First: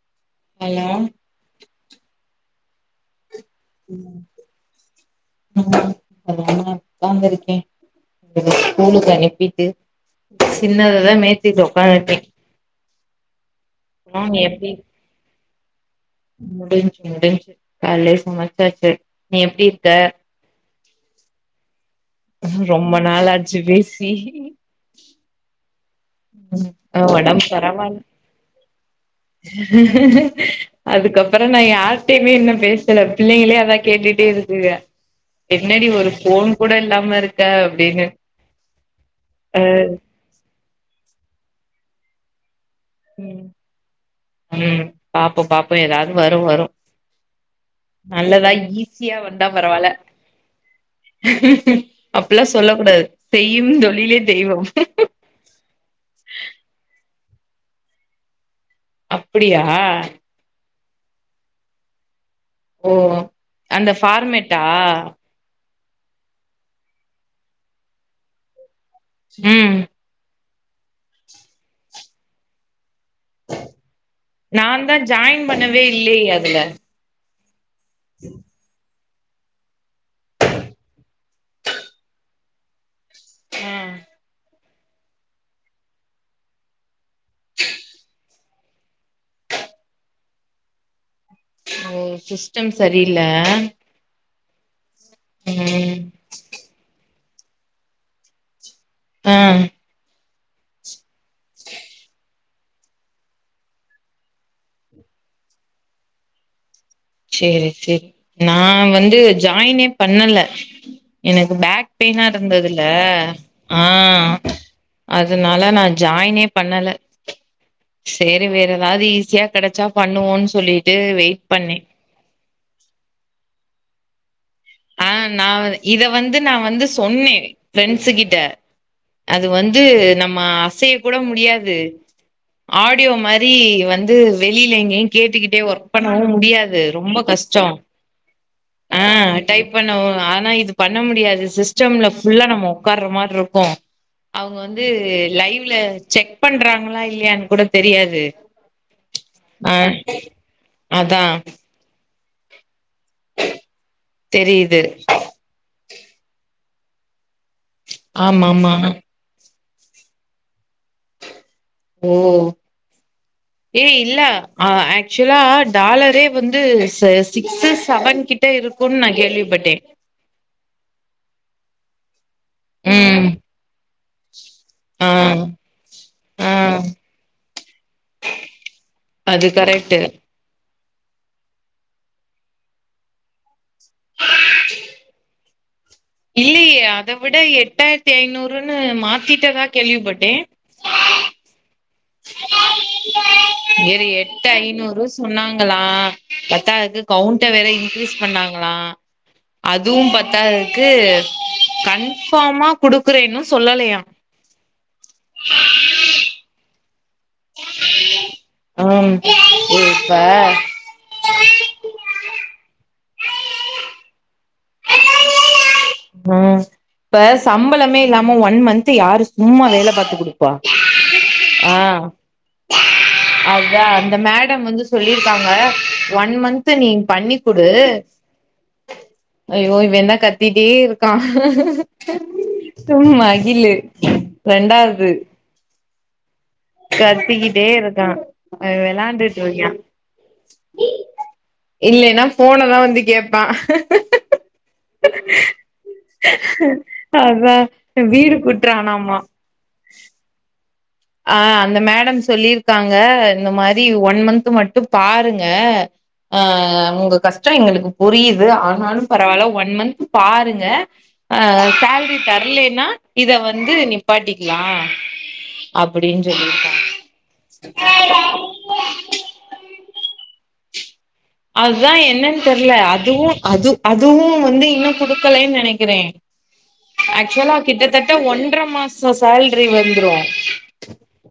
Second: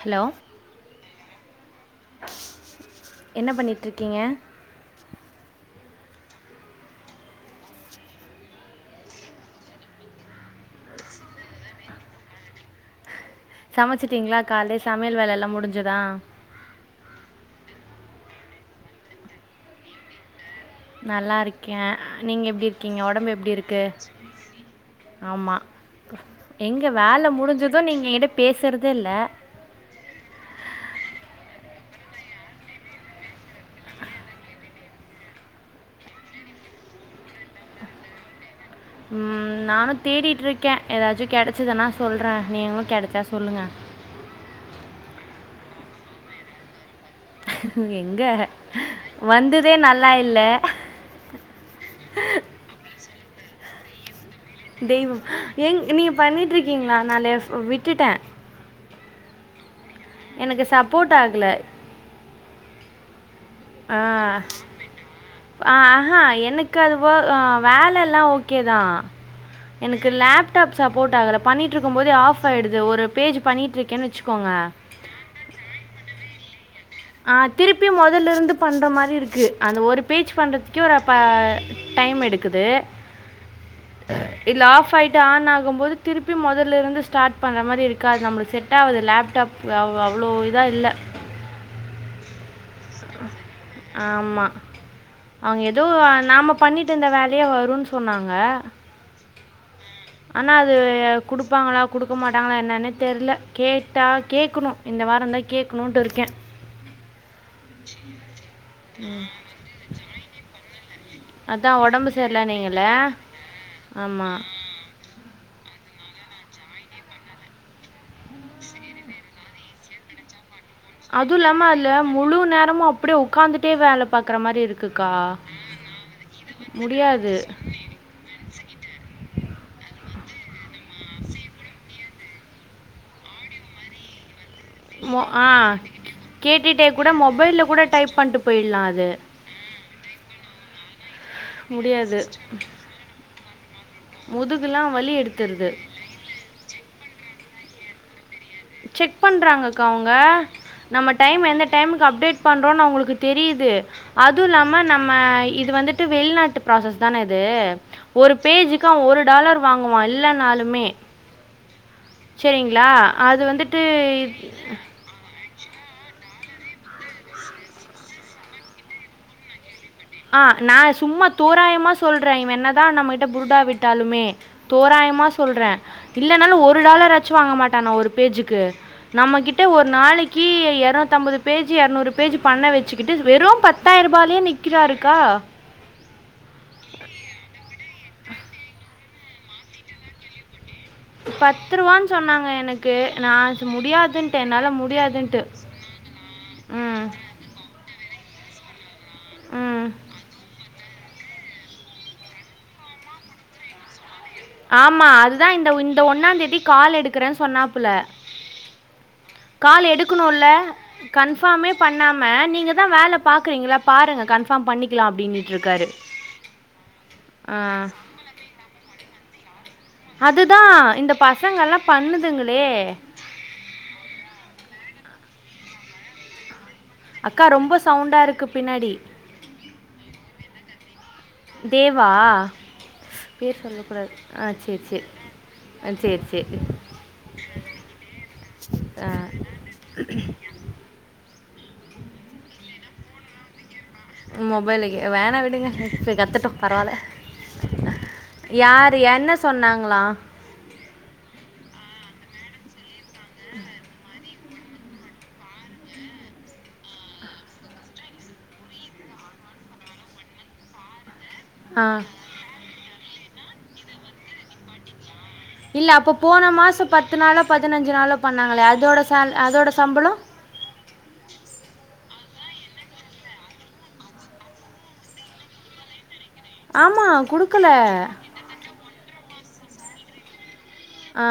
Hello hello என்ன பண்ணிட்டிருக்கீங்க அதா ஒக்காந்துருக்கே பெருசு ஸ்கூலுக்கு அனுப்பிட்டு சின்னததா மேச்சுட்டு ஒக்காந்துருக்கே சமைச்சிட்டீங்ளா கால்லே சமையல் வேலைல்லா முடி முடிஞ் முடிஞ்சு கால்லேயே சமைச்சாச்சு, நீ எப்டி இருக்க? நல்லா இருக் க நீங்க எப்படி ரொம்ப இருக்கீங்க? நாள் ஒடம்பு எப்படி ஆச்சு இருக்கு? பேசி ஆமா ம் எங்க வேல முடிஞ்சது நீங்க என்கிட்ட பேசுற அதுக்கப்பற நா யா யார்டையுமே இன்னு பேசல பிள்ளைங்களே அதா கேட்டுட்டே இருக்குங்க என்னடி ஒரு ஃபோன் கூட இல்லாம இருக்க அப்டின்னு ம், அ நானு தேடிட்ருக் கே ஏதாச்சு கெடச்சுதுனா சொல்றே நீங்களு கெடச்சா ம் சொல்லுங்க ம் பாப்போ பாப்போ ஏதாவது வரு வரு எங்கே நல்லதா ஈஸியா வந்தா வந்ததே பரவால்ல, நல்லா இல்லை அப்டில்லா சொல்ல கூடாது. செய்யும் தொழிலே தெய்வம் தெய்வம், ஏங் நீங்க பண்ணிட்ருக்கீங்ளா? நா லெஃப் ஓ விட்டுட்ட அப்புடியா எனக்கு சப்போட் ஆகல ஓ அந்த ஃபார்மேட்டா அ அஹா எனக்கு அது போ வேல எல்லா ஓக்கே தா ம் எனக்கு லேப் சாப் சப்போர்ட் ஆகல பண்ணிட்ருக்கு போதே ஆஃப் ஆய்டுது ஒரு பேஜ் பண்ணிட்டுருக்கேன்னு வச்சுக்கோங்க. நாந்தா ஜாயின் பண்ணவே இல்லையே அது ப்ரியா ஆ திருப்பி மொதல்லிருந்து பண்ற மாரி இரு க்கு அந்த ஒரு ஸ்பீச் பண்ணுறதுக்கே ஒரு அப்ப டைம் எடுக் க்குது ஆ இலாஃப் ஃபாய்ட்டு ஆன் ஆகும்போது திருப்பி மொதல்லிருந்து ஸார்ட் பண்ற மாரி இருக்கா நம்ளு செட் ஆவுது லேப்டாப் அவ அவ்ளோ இதா இல்ல ம் சிஸ் டம் சரியில்ல அவுங்க ஏதோ ம் நாம பண்ணிட்டு இருந்த வேல தையா நைய வரும்ன்னு சொன்னாங்க உம் ஆனா அது குடுப்பாங்களா குடுக்க மாட்ட ட்டாங்களா என்னன்ன தெர்ல கேட்டா கேட்கணு இந்த வாரோந்தா கேட்கணுன்ட்டு இருக்கே சேரி சேரி நா வந்து ஜாயினே பண்ணல எனக்கு அதான் பேக் உடம்பு ஃபெயினா இருந்ததுல சரியில்லைன்னீங்கள்ல ஆ ஆமாம் அதனாலநானு ஜாயினே பண்ணல சேரி வேறெதாவது ஈஸியா கெடச்சா பண்ணுவோம் சொல்லிட்டு அதுவும் வெயிட் இல்லாமல் பண்ணே அதில் முழு நேரமு அப்புடியே உட்காந்துட்டே வேலை பாத் ஆ நா இத வந்து நா வந்து முடியாது சொன்னே ப்ரீண்ட்ஸ் கிட்ட அது வந்து நம் மா அசைய கூட முடியாது ஆடியோ மாரி வந்து வெளியில எங்கயு மொ ஆ கேட்டுக்கிட்டே ஒர்க் பண்ணவு முடியாது கேட்டுகிட்டே கூட ரொம்ப கஷ்டோ மொபைலில் கூட டைப் பண்ணிட்டு போயிடலாம் அது ஆஹ் டைப் பண்ண ஆனா இது பண்ண முடியாது சிஸ்டம்ல முடியாது ஃபுல்லா நம்ம உட்ககார்ற மாதிரி இருக்கு கோ அவுங்க வந்து முதுகுலாம் வலி எடுத்துடுது லைவ்ல செக் பண்றாங்களா இல்லையான்னு கூட தெரியாது செக் ஆ பண்றாங்கக்கா அவுங்க நம்ம அதா டைம் எந்த டைமுக்கு அப்டேட் பண்றோ அவுங்களுக் கு தெரியுது அதுல்லாம தெரியுது நம்ம இது வந்துட்டு டு வெளிநாட்டு ப்ராசஸ்தான து ஒரு ஆமா ஆமா பேஜிக்கு அவ ஒரு டாலர் வாங்குவா இல்லேன்னாலுமே ஓ செரிங்களா ஏ இல்ல ஆக்சுவலா டாலரே வந்து ஸ் சிக்ஸு செவன் கிட்ட இருக்குன் நா கேள்விப்பட்டே ஆஹ் நா சும்மா தோராயமா சொல்ற [unintelligible] என்ன தா நம்ம கிட்ட ம் புருடா விட்டாலுமே ஆ தோராயமா சொல்றே ஆ இல்லலாலு ஒரு டலர்னாச்சு வாங்கமாட்டானா ஒரு பேச்சுக்கு நம்ம அது கிட்ட ஒரு கரெக்ட் நாளைக்கி எற த்தம்பது பேஜி இருநூறு பேஜி பண்ண வச்சுக்கிட்டு வெறு பத்தாயிர ரூபாயாலே நிக் இல்லையே அத விட எ எட்டாயிரத்தி ஐநூறுன்னு மாத்திட்டதா கேள்விப்பட்டே பத் பத்துருவான்னு சொன்னாங்க எனக்கு நா சும் வேற முடியாதுன்டே எட்டு என்னால ஐநூறு முடியாதுன்ட்டு சொன்னாங்களா பத்தாதுக்கு உம் கவுண்ட வேற இன்க்ரீஸ் பண்ணாங்களா அதுவு பத்தாதுக்கு து கன்பார்மா குடுக்குறேன்னு சொல்லலையா ஆமா. க்கற சொன்னாப்புல ம் கால் இப்ப எடுக்கணுல்ல கன்பார்மே பண்ணாம நீங்க தா வேல பாக்குறீங்களா பாருங்க கன்பார்ம் பண்ணிக்கலா அப்புடின்னுட்ருக்காரு உம் இப்ப சம்பளமே இல்லாம ஒன் மந்து யாரு சும்மாலே ல்லா பாத்து குடுப்பா அதுதான் இந்த ஆ பசங்கள்லாம் பண்ணுதுங்களே அதா அந்த மேடம் வந்து சொல்லியிருக்காங்க ஒன் மந்த் து நீங் அக்கா பண்ணிக்குடு ரொம்ப சவுண்டாக இருக்குது பின்னாடி ஐயோ இவே என்ன கத்திட்டே கா தேவா சும்மா பேர் மகிலு ரெண்டாவது அ சேரி கத்திக்கிட்டே இருக்கா அவே ஆ வெளாண்டுட்டுருக்கா இல்லைன்னா போனதா வந்து கேப்பா மொபைலுக்கு வேனா விடுங்க இப்ப கத்துட்டு பரவால்ல அதா வீடு யாரு கூட்றானாமா என்ன சொன்னாங்களா ஆ அந்த மேடம் சொல்லிருக்காங் க இந்த மாரி ஒன் மந்த் து மட்டு பாருங்க ஆ உங்க கஷ்டம் எங்களுக்கு புரியுது ஆனாலும் பரவால்ல ஒன் மந்த் பாருங்க ஆ ஆ சேலரி தர்லன்னா இத வந்து நிப்பாட்டிக்கலா இல்ல அப்ப அப்டின்னு போன சொல்லிருக்காங்க மாசம் பத்து நாளோ பதினஞ்சு நாளோ பண்ணாங்களையா அதோட சேல் அதோட சம்பளம் அதுதா என்னன் தெரில அதுவு அது அதுவு வந்து இன்னு கொடுக்கலைன் நெனைக்கிறே ஆமாம் ஆக்சுவலா கொடுக்கல கிட்டத்தட்ட ஒன்ற மாச சேல்ரி வந்துரு ஆ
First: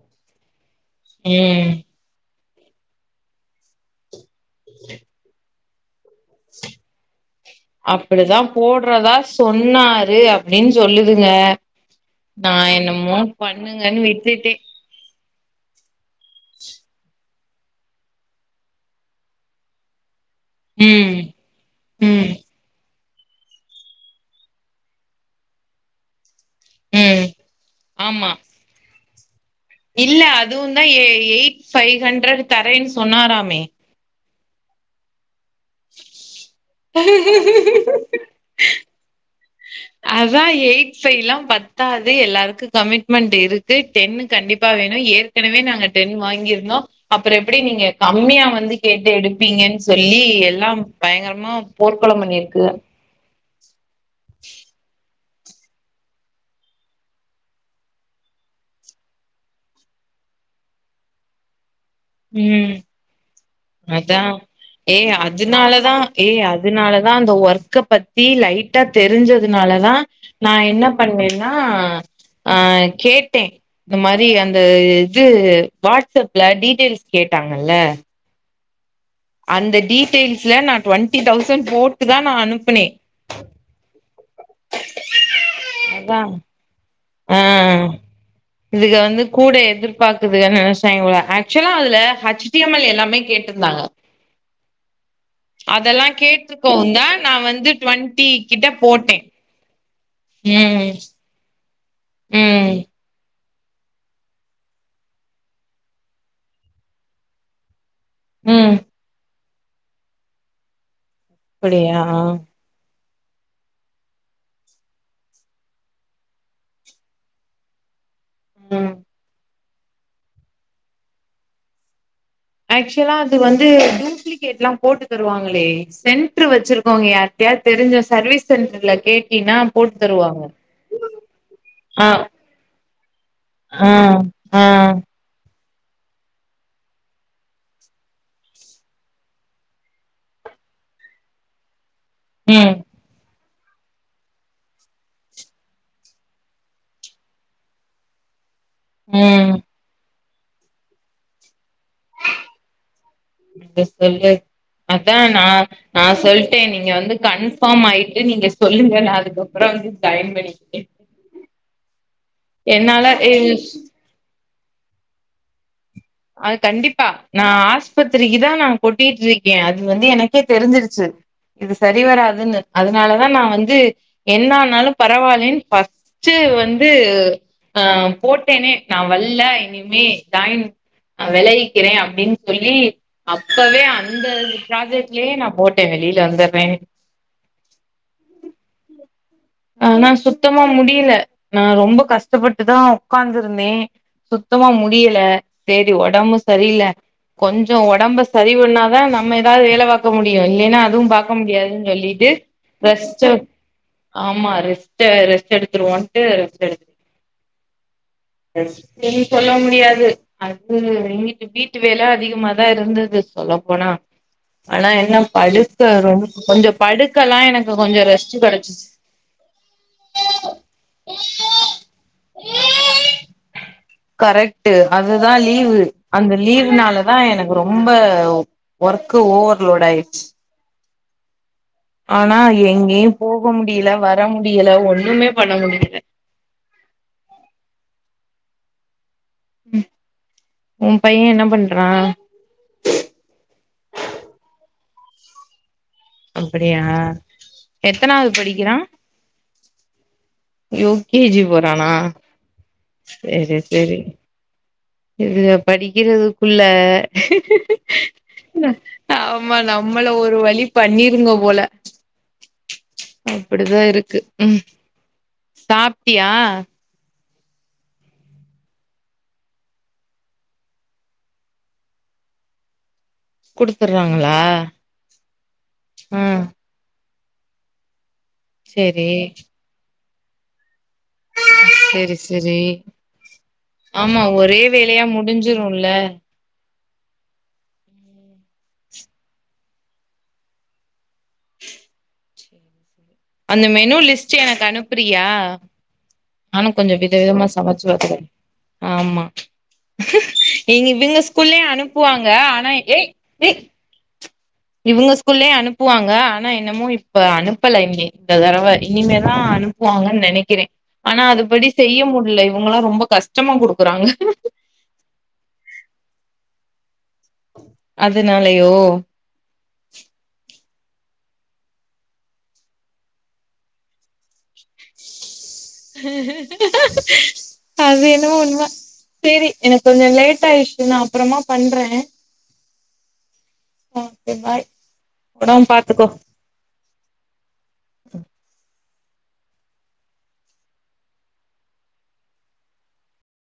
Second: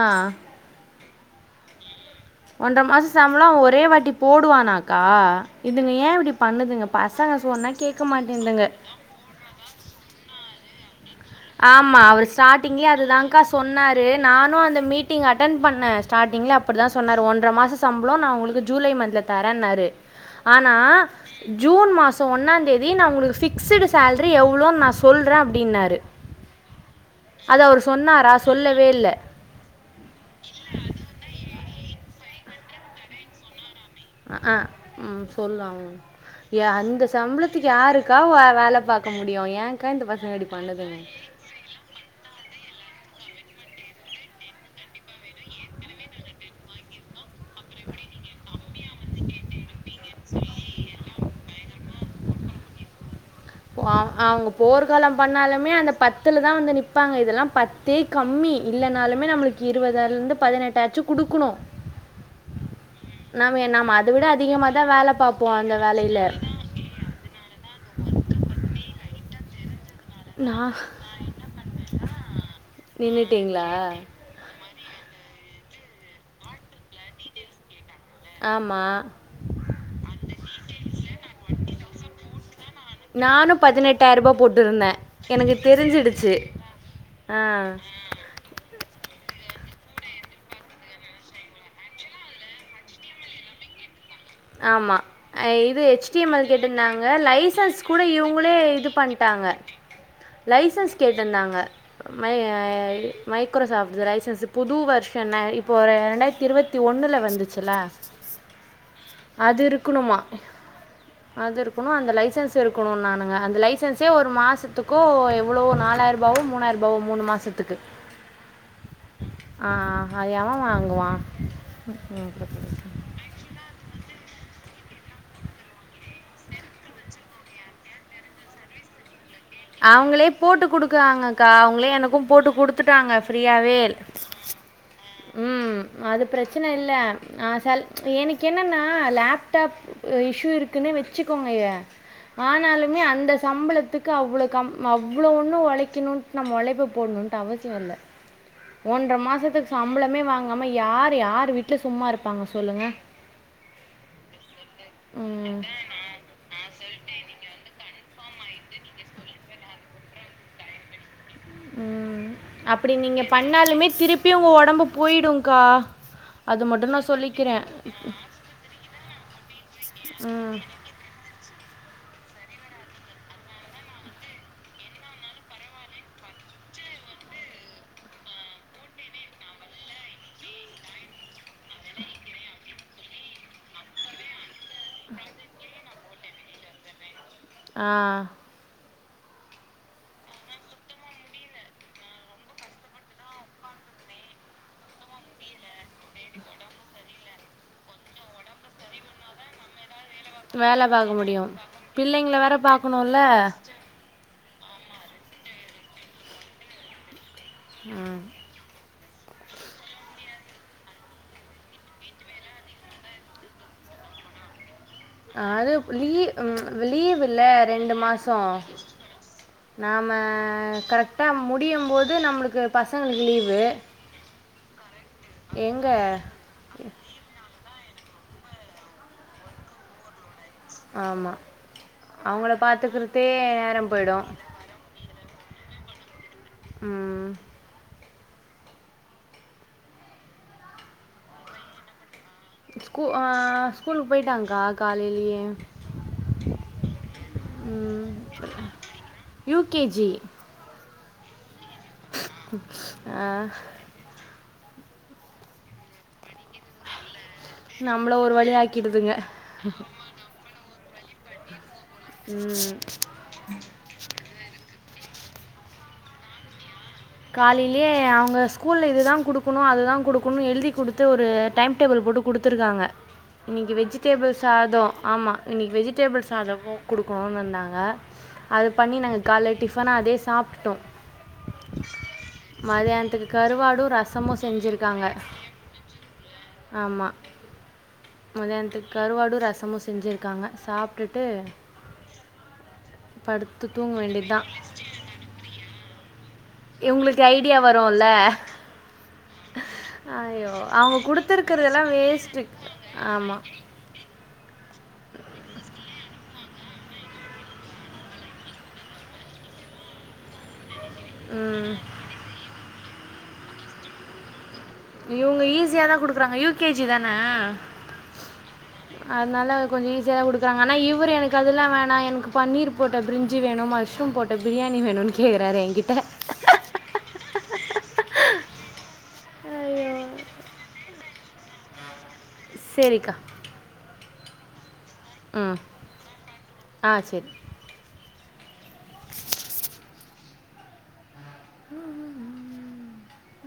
ம் ஒன்ற மாச சம்பளம் ஒரே வாட்டி போடுவானாக்கா இதுங்க ஏ இப்டி பண்ணுதுங்க ப அப்பிடிதான் போடறதா சொன்னாரு அப்பிடின்னு சொல்லு ஆமா அவர் ஸ்டாட்டிங்கே அதுதான்கா பண்ணுங்கன்னு சொன்னாரு விட்டுட்டே நானும் அந்த மீட் ட்டிங் அட்டன் பண்ணேன் ஸ்டாட்டிங்ல அப்பிடிதான் சொன்னாரு ஒன் இந்த மாச சம்பளம் நான் உங்களுக்கு ஜூலை மன்த்ல தரேன்னாரு ஆனா ம் ஜூன் ம் மாசம் ஒன்னாம் தேதி ப்பிடி நான் உனக்கு ஃபிக்ஸடு சேல்ரி எவ்ளோனு நா சொல்றேன் அப்பிடின்னாரு ம் அத அவரு ஆமா சொன்னாரா சொல்லவே இல்ல இல்ல அதுவும் தான் எ எ ஃபை ஹண்ட்ரட் தரேன்னு சொன்னாராமே அ ஆ ம் சொல்வாங்க என் அந்த சம்பளத்துக்கு யாருக்கா வேல பாக்க முடியும் முடியோ ஏன் அதான் எய்ட் ஃபைலாம் பத்தாது எல்லாருக்கும் கமிட்மெண்ட் ட் இருக்கு டென்னு கண்டிப்பா வேணும் ஏற்கனவே நாங்க டென் வாங்கிருந்தோம் அப் அப்பறம் எப்பிடி நீங்க கம்மியா வந்து கேட்டு எடுப்பீங்கென் சொல் சொல்லி எல்லாம் பயங்கரமா போர்க்களம் பண்ணிருக்கு அவ் அவ்ங்க போர் களம் பண்ணாலுமே அந்த பத்துலதா வந்து நிப்பாங்க இதெல்லா பத்தே கம்மி இல்லனாலுமே நம்ப்ளுக்கு இருவதாலருந்து பதினெட்டாச்சும் குடுக்குணு ம் அதை அதா விட அதிகமாக தான் ஏ வேலை பார்ப்போம் அந்த அதுனாலதா வேலையில் ஏய் அதுனாலதா அந்த ஒர்க் ஒர்க்க பத்தி லைட்டா தெரிஞ்சதுனாலதா நா நான் என்ன பண்னேன்னா அ கேட்டே நின்றுட்டிங்களா இந்த மாரி அந்த இது வாட்ஸ்அப்ல டீட்டெய்ல்ஸ் கேட்டாங்கல்ல ஆமா அந்த டீடெயில்ஸ்ல நா ட்வெண்ட்டி தௌசண் போட்டு தா நா அனுப்புனே ட்டாயிரூவா போட்டுருந்தே எனக்கு அதா தெரிஞ்சிடுச்சி ஆ அ இதுக வந்து கூட எதிர்பாக்குதுங்க னு நெனைச்டாங்க போல ஆக்சுவலா அதுல ஹச்டடிஎம்எல் எல்லாமே கேட்ருந்தாங்க ஆமா இது எச் டி எம் எல் கேட்டுர்ந்தாங்க கேட்டிருக்கவுந்தா நா வந்து லைசன்ஸ் கூட டுவெண்ட்டி இவுங்களே கிட்ட இது போட்டே பண்ட்டாங்க ம் லைசன்ஸ் கேட்டுந்தாங்க மை அ ம் ஐ மை குர சாப்டுது ரைசசு புது வர்ஷன்னு இப்ப ஒரு ரெண்டாயிரத்தி இருவத்தி ஒண்ணுல வந்துச்சுல ம் அது இருக்குணுமா அது இருக்கணு அப்படியா அந்த லைசன்ஸ் எடுக்குணு நா ஆ அந்த லைசன்ஸே ஒரு மாசத்துக்கோ எவ்ளோவோ நாலாயிரூபாவோ மூணாயிரூபாவோ மூணு மாசத்துக்கு ம் ஆ அது எவ வாங்குவா அஆக்சுலா அது வந்து டூப்ளிக் கேட்லா போட்டு தருவாங்களே சென்ட்ரு வச்சிருக்கோங்க யார்டயாது தெரிஞ்ச சர்வீஸ் சென்ட்ர்ல கேட் அவுங்களே போட்டு குடுக்குறாங்கக்கா அவுங்கள ஆ எனக்கு போட்டு குடுத் த்துட்டாங்க ஃப்ரியாவே ஆ இல் ஆ ம் அது ப்ரெச்சன இல்ல ஆ சல் எனக்கு என்னன்னா லப்டாப் இஷ்யு இருக்குன்னே வச்சுக்கோங்கய ம் ஆனாலுமே அந்த சம்பளத்துக்கு அவ்ளோ கம் அவ்ளோ ஒண்ணு ஒழைக்கணுன் நம்ம ஒழைப்ப போட்ணுன்ட்டு அவசியோ இல்ல ஒன்ற ம் மாசத்துக் சம்பளமே வாங் காமா யார் யார் விட் [unintelligible] சொல்லு அதா நா ம். நா சொல்ட்ட நீங்க வந்து கன்ஃபார்ம் ஆய் நீங்க சொல்லுங்க நா அதுக்கப்புறோ வந்து ஜாய்ன் பண்ணிக்கிட்ட ம் அப்டி நீங்க எ பண்ணாலுமே திருப்பி உங்க ஒ டம்பு போயிடுங்கா அது கண்டிப்பா நா ஆஸ்பித்திரிக்கு நா கொட்டிட்டு இருக்கே அது வந்து எனக்கே ம் தெரிஞ்சிருச்சு இது சரிவராது னு அதனாலதா நா வந்து என்ன ஆனாலு பரவால்லன் ஃபஸ்ட்டு வந்து ஆ போட்டனே நா வல்ல இனிமே ஜாய்ன் வெளவிக்கிற அப்டின்னு சொல்லி அப்பவே அந்த ப்ராஜெக்ட்லே நா போ ட வெளில வந்துற்றே ஆ ஆ நா சுத்தமா முடியல நா ரொம்ப கஷ்டப்பட்டு தா உக்காந்து இருந்தே சுத்தமா முடியல சேரி ஒடம்பு சரியில கொஞ்சோ ஒடம்ப சரி பன்னா தா நம்ம ஏதாது வேல பாக் க முடியு இல்லென்னா வேல அதுவு பாக்க முடியு முடியாதுனு சொல்லிட்டு பிள்ளைங்கள வேற பாக்கணுல்ல ரெஸ்ட்டு ஆமா ரெஸ்ட்டு ரெஸ்ட் எடுத்துருவோன்ட்டு ரெஸ்ட் எடுத் ம் ரெஸ்ட்டுன்னு சொல்ல முடியாது அது எங்கட்டு வீட்டு வேல அதிகமாதா இருந்தது சொல்ல போனா ஆனா என்ன அது படுக்க லீ ரொம்ப ம்ச் கொஞ்சோ படுக்கலா லீவுல்ல எனக்கு ரெண்டு கொஞ்சோ ரெஸ்ட் மாசோ கெடச்சிச்சு நாம கரெக்டா முடியு போது நம்ளுக்கு பசங்களுக்கு லீவ் கரெக்ட்டு அதுதா லீவு எங்க அந்த லீவுனால தா எனக்கு ரொ ரொம்ப ஒர்க்கு ஓவர்லோட் ஆயிடுச்சு ஆமா ஆனா அவங்கள எங்கேயு பாத்துக்கிறதே போக நேரம் முடியல போயிடு வர முடியல ஒண்ணுமேப் பண்ண முடியல ம் உம் உன் பைய என்ன பண்றா ஸ்கூ ஆ ஸ்கூலுக்கு போயிட்டாங்கா காலையிலயே அப்படியா எத்தனாவது படிக்கிறா U K G U K G போர ரானா ஆ செரி செரி இதுக படிக்கிறதுக்குள்ள நம்மள ஒரு வழி ஆக்கிடுதுங்க ஆமா நம்மள ஒரு வழி பண்ணிருங்க போல ம் அப்படிதா இருக்கு உம் சாப்ட்டியா காலையிலயே அவங்க ஸ்கூல்ல இது தா குடுக்கணு அது தா குடுக்கணுஎழுதி குடுத்து ஒரு டைம் டேபிள் போட்டு குடுத்துருக்காங்க இன்னைக்கு குடுத்துர்றாங்களா வெஜிடேபிள்ஸ் சாதோ ஆமா இன்னைக் ஆ வெஜிடேபிள் சாதமூ குடு கோன் வந்தாங்க அது பண்ணி சேரி நாங்க கால்லே டிஃபனா அதே ஸ் சாப்டுட்டோ செரி செரி கருவாடும் ஆமா ரசமும் ஒரே வேலையா முடிஞ்சிரூல ஆம்மா மதியானத்துக்கு கருவாடு ரசமு செஞ்சிருக்காங்க சாப் டுட்டு அந்த மெனு லிஸ்ட்டு தான் எனக்கு அனுப்றியா நானு கொஞ்சொ வித இவங்களுக்கு விதமா ஐடியா வரும்ல சமச்சு [inaudible] ஆமா ஐயோ அவங்க இவங்க ஸ்கூல்லயு கொடுத்துருக்கறதெல்லாம் அனுப்புவாங்க வேஸ்ட்டு ஆனா ஏ ஆமாம் ஏ இவுங்க ஸ்கூல்லயு அனுப்புவாங்க ஆனா என்னமோ இப்ப அனுப்பல இன்னி இந்த தடவ இனிமேதா அனுப்புவாங்கன் நெனைக்கிறே ஆனா அதுபடி செய்ய முடில்ல இவுங்களா ரொம்ப கஷ்டமா குடுக்குறாங்க இவுங்க ஈஸியா தா குடுக்றாங்க யூகேஜி தான் ன அதனாலயோ அதனால கொஞ்சொ ஈஸியாதா குடுக்றாங் ஆனா இவ்ரு எனக்கு அதுல்லா வேணா எனக்கு பன்னீர் போட்ட பிரிஞ்சு வேணு மஷ்ரூம் போட்ட பிரியாணி வேணுன் கேக அது என்னவோ உண்ம [unintelligible] சேரி எனக் ஐயோ கொஞ்சொ லேட் ஆயிர்ச்சு நா அப்றமா பண்றே செரிக்கா ஓகே பாய் ஒடம் பாத்துக்கோ ஆ சரி ஹ்ம் ஹ்ம் ஹ்ம்